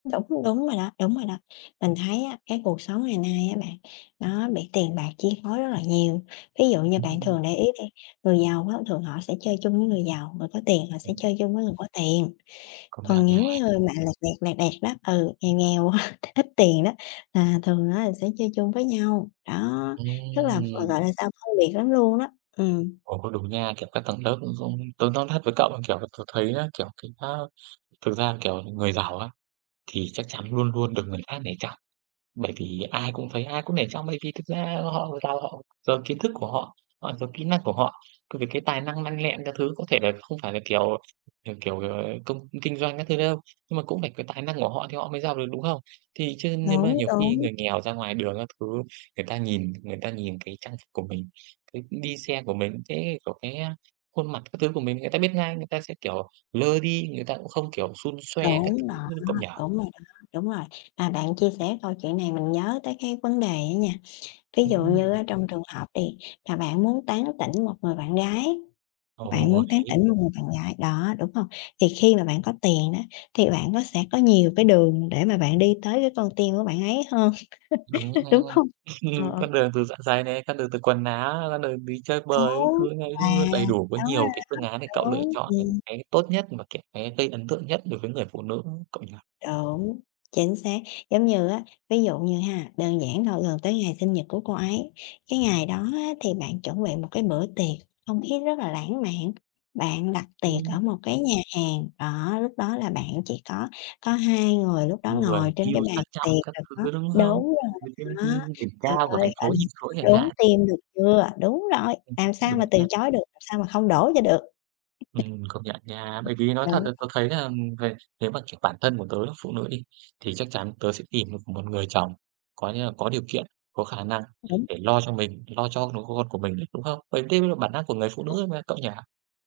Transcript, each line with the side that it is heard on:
left: Đúng, đúng rồi đó, đúng rồi đó. Mình thấy á, cái cuộc sống ngày nay á bạn, nó bị tiền bạc chi phối rất là nhiều. Ví dụ như
right: Ừm,
left: bạn
right: ừm.
left: thường để ý đi, người giàu á, thường họ sẽ chơi chung với người giàu, người có tiền, họ sẽ
right: Ừm.
left: chơi chung với người có tiền.
right: Công nhận
left: Còn
right: nha.
left: những cái người mà lẹt đẹt, lẹt đẹt đó, ừ, nghèo nghèo á, ít tiền đó, là thường á, là sẽ chơi chung với nhau. Đó, rất là v
right: Ừm!
left: gọi là sao? Phân biệt lắm luôn á, ừm.
right: Ồ, cũng đúng nha. Kiểu, các tầng lớp ấy, cũng tớ nói thật với cậu là, kiểu là, tớ thấy á, kiểu, cái, á, thực ra, kiểu, người giàu á, thì chắc chắn luôn luôn được người khác nể trọng. Bởi vì ai cũng thấy, ai cũng nể trọng. Bởi vì thực ra họ giàu, họ giàu kiến thức của họ, họ giàu kỹ năng của họ, cũng vì cái tài năng lanh lẹ các thứ. Có thể là không phải là kiểu, kiểu kiểu, ờ, công kinh doanh các thứ đâu, nhưng mà cũng phải có tài năng ở họ thì họ mới giàu được, đúng không? Thì chứ nhưng mà
left: Đúng,
right: nhiều khi
left: đúng.
right: người nghèo ra ngoài đường các thứ, người ta nhìn người ta nhìn cái trang phục của mình, cái đi xe của mình, cái, a của cái, a, khuôn mặt các thứ của mình, người ta biết ngay. Người ta sẽ, kiểu, lơ đi, người ta cũng không, kiểu, xun xoe các
left: Đúng
right: thứ,
left: đó,
right: như
left: đúng
right: cậu nhỉ?
left: rồi đó, đúng rồi. Mà bạn chia sẻ câu chuyện này, mình nhớ tới cái vấn đề á nha, ví dụ
right: Ừm!
left: như á, trong trường hợp đi, mà bạn muốn tán tỉnh một người bạn gái, bạn
right: Ồ,
left: muốn tán
right: đấy!
left: tỉnh một người bạn gái, đó, đúng hông? Thì khi mà bạn có tiền á, thì bạn có sẽ có nhiều cái đường để mà bạn đi tới cái con tim của bạn ấy hơn,
right: Đúng ha.
left: đúng hông? Ờ,
right: Ừm,
left: ờ.
right: con đường từ dạ dày này, con đường từ quần áo, ra đường đi chơi bời các
left: Đúng,
right: thứ ấy
left: à,
right: luôn, đầy đủ. Có
left: đúng rồi
right: nhiều cái phương án để
left: đó.
right: cậu lựa
left: Đúng,
right: chọn, ừm,
left: ừm.
right: cái tốt nhất và cái cái gây ấn tượng nhất đối với người phụ nữ, cậu nhỉ?
left: Đúng, chính xác. Giống như á ví dụ như ha, đơn giản thôi, gần tới ngày sinh nhật của cô ấy. Cái ngày đó á, thì bạn chuẩn bị một cái bữa tiệc, không khí rất là lãng mạn. Bạn đặt tiệc ở
right: Ừm.
left: một cái nhà hàng, đó, lúc đó là bạn chỉ có có hai người. Lúc đó,
right: Người
left: ngồi trên
right: yêu
left: cái bàn
right: sang trọng
left: tiệc,
right: các
left: rồi có
right: thứ, đúng không?
left: đúng rồi
right: Ngồi trên cái
left: đó.
right: đỉnh
left: Trời
right: cao của
left: ơi,
right: thành
left: gọi
right: phố
left: là,
right: nhìn xuống chẳng
left: đốn
right: hạn.
left: tim, được chưa? Đúng rồi,
right: Ừm,
left: làm sao mà
right: đúng
left: từ
right: nha.
left: chối được, làm sao mà không đổ cho được.
right: Ừm, công nhận nha. Bởi vì nói
left: Ừm,
right: thật
left: đúng.
right: là tớ thấy là, ừm, người nếu mà kiểu bản thân của tớ là phụ nữ đi, thì chắc chắn tớ sẽ tìm một một người chồng, có nghĩa là có điều kiện, có khả năng
left: Đúng.
right: để lo cho mình, lo cho đứa con của mình, đúng không? Vậy tức là bản năng của người phụ nữ
left: Đúng.
right: mà, cậu nhỉ?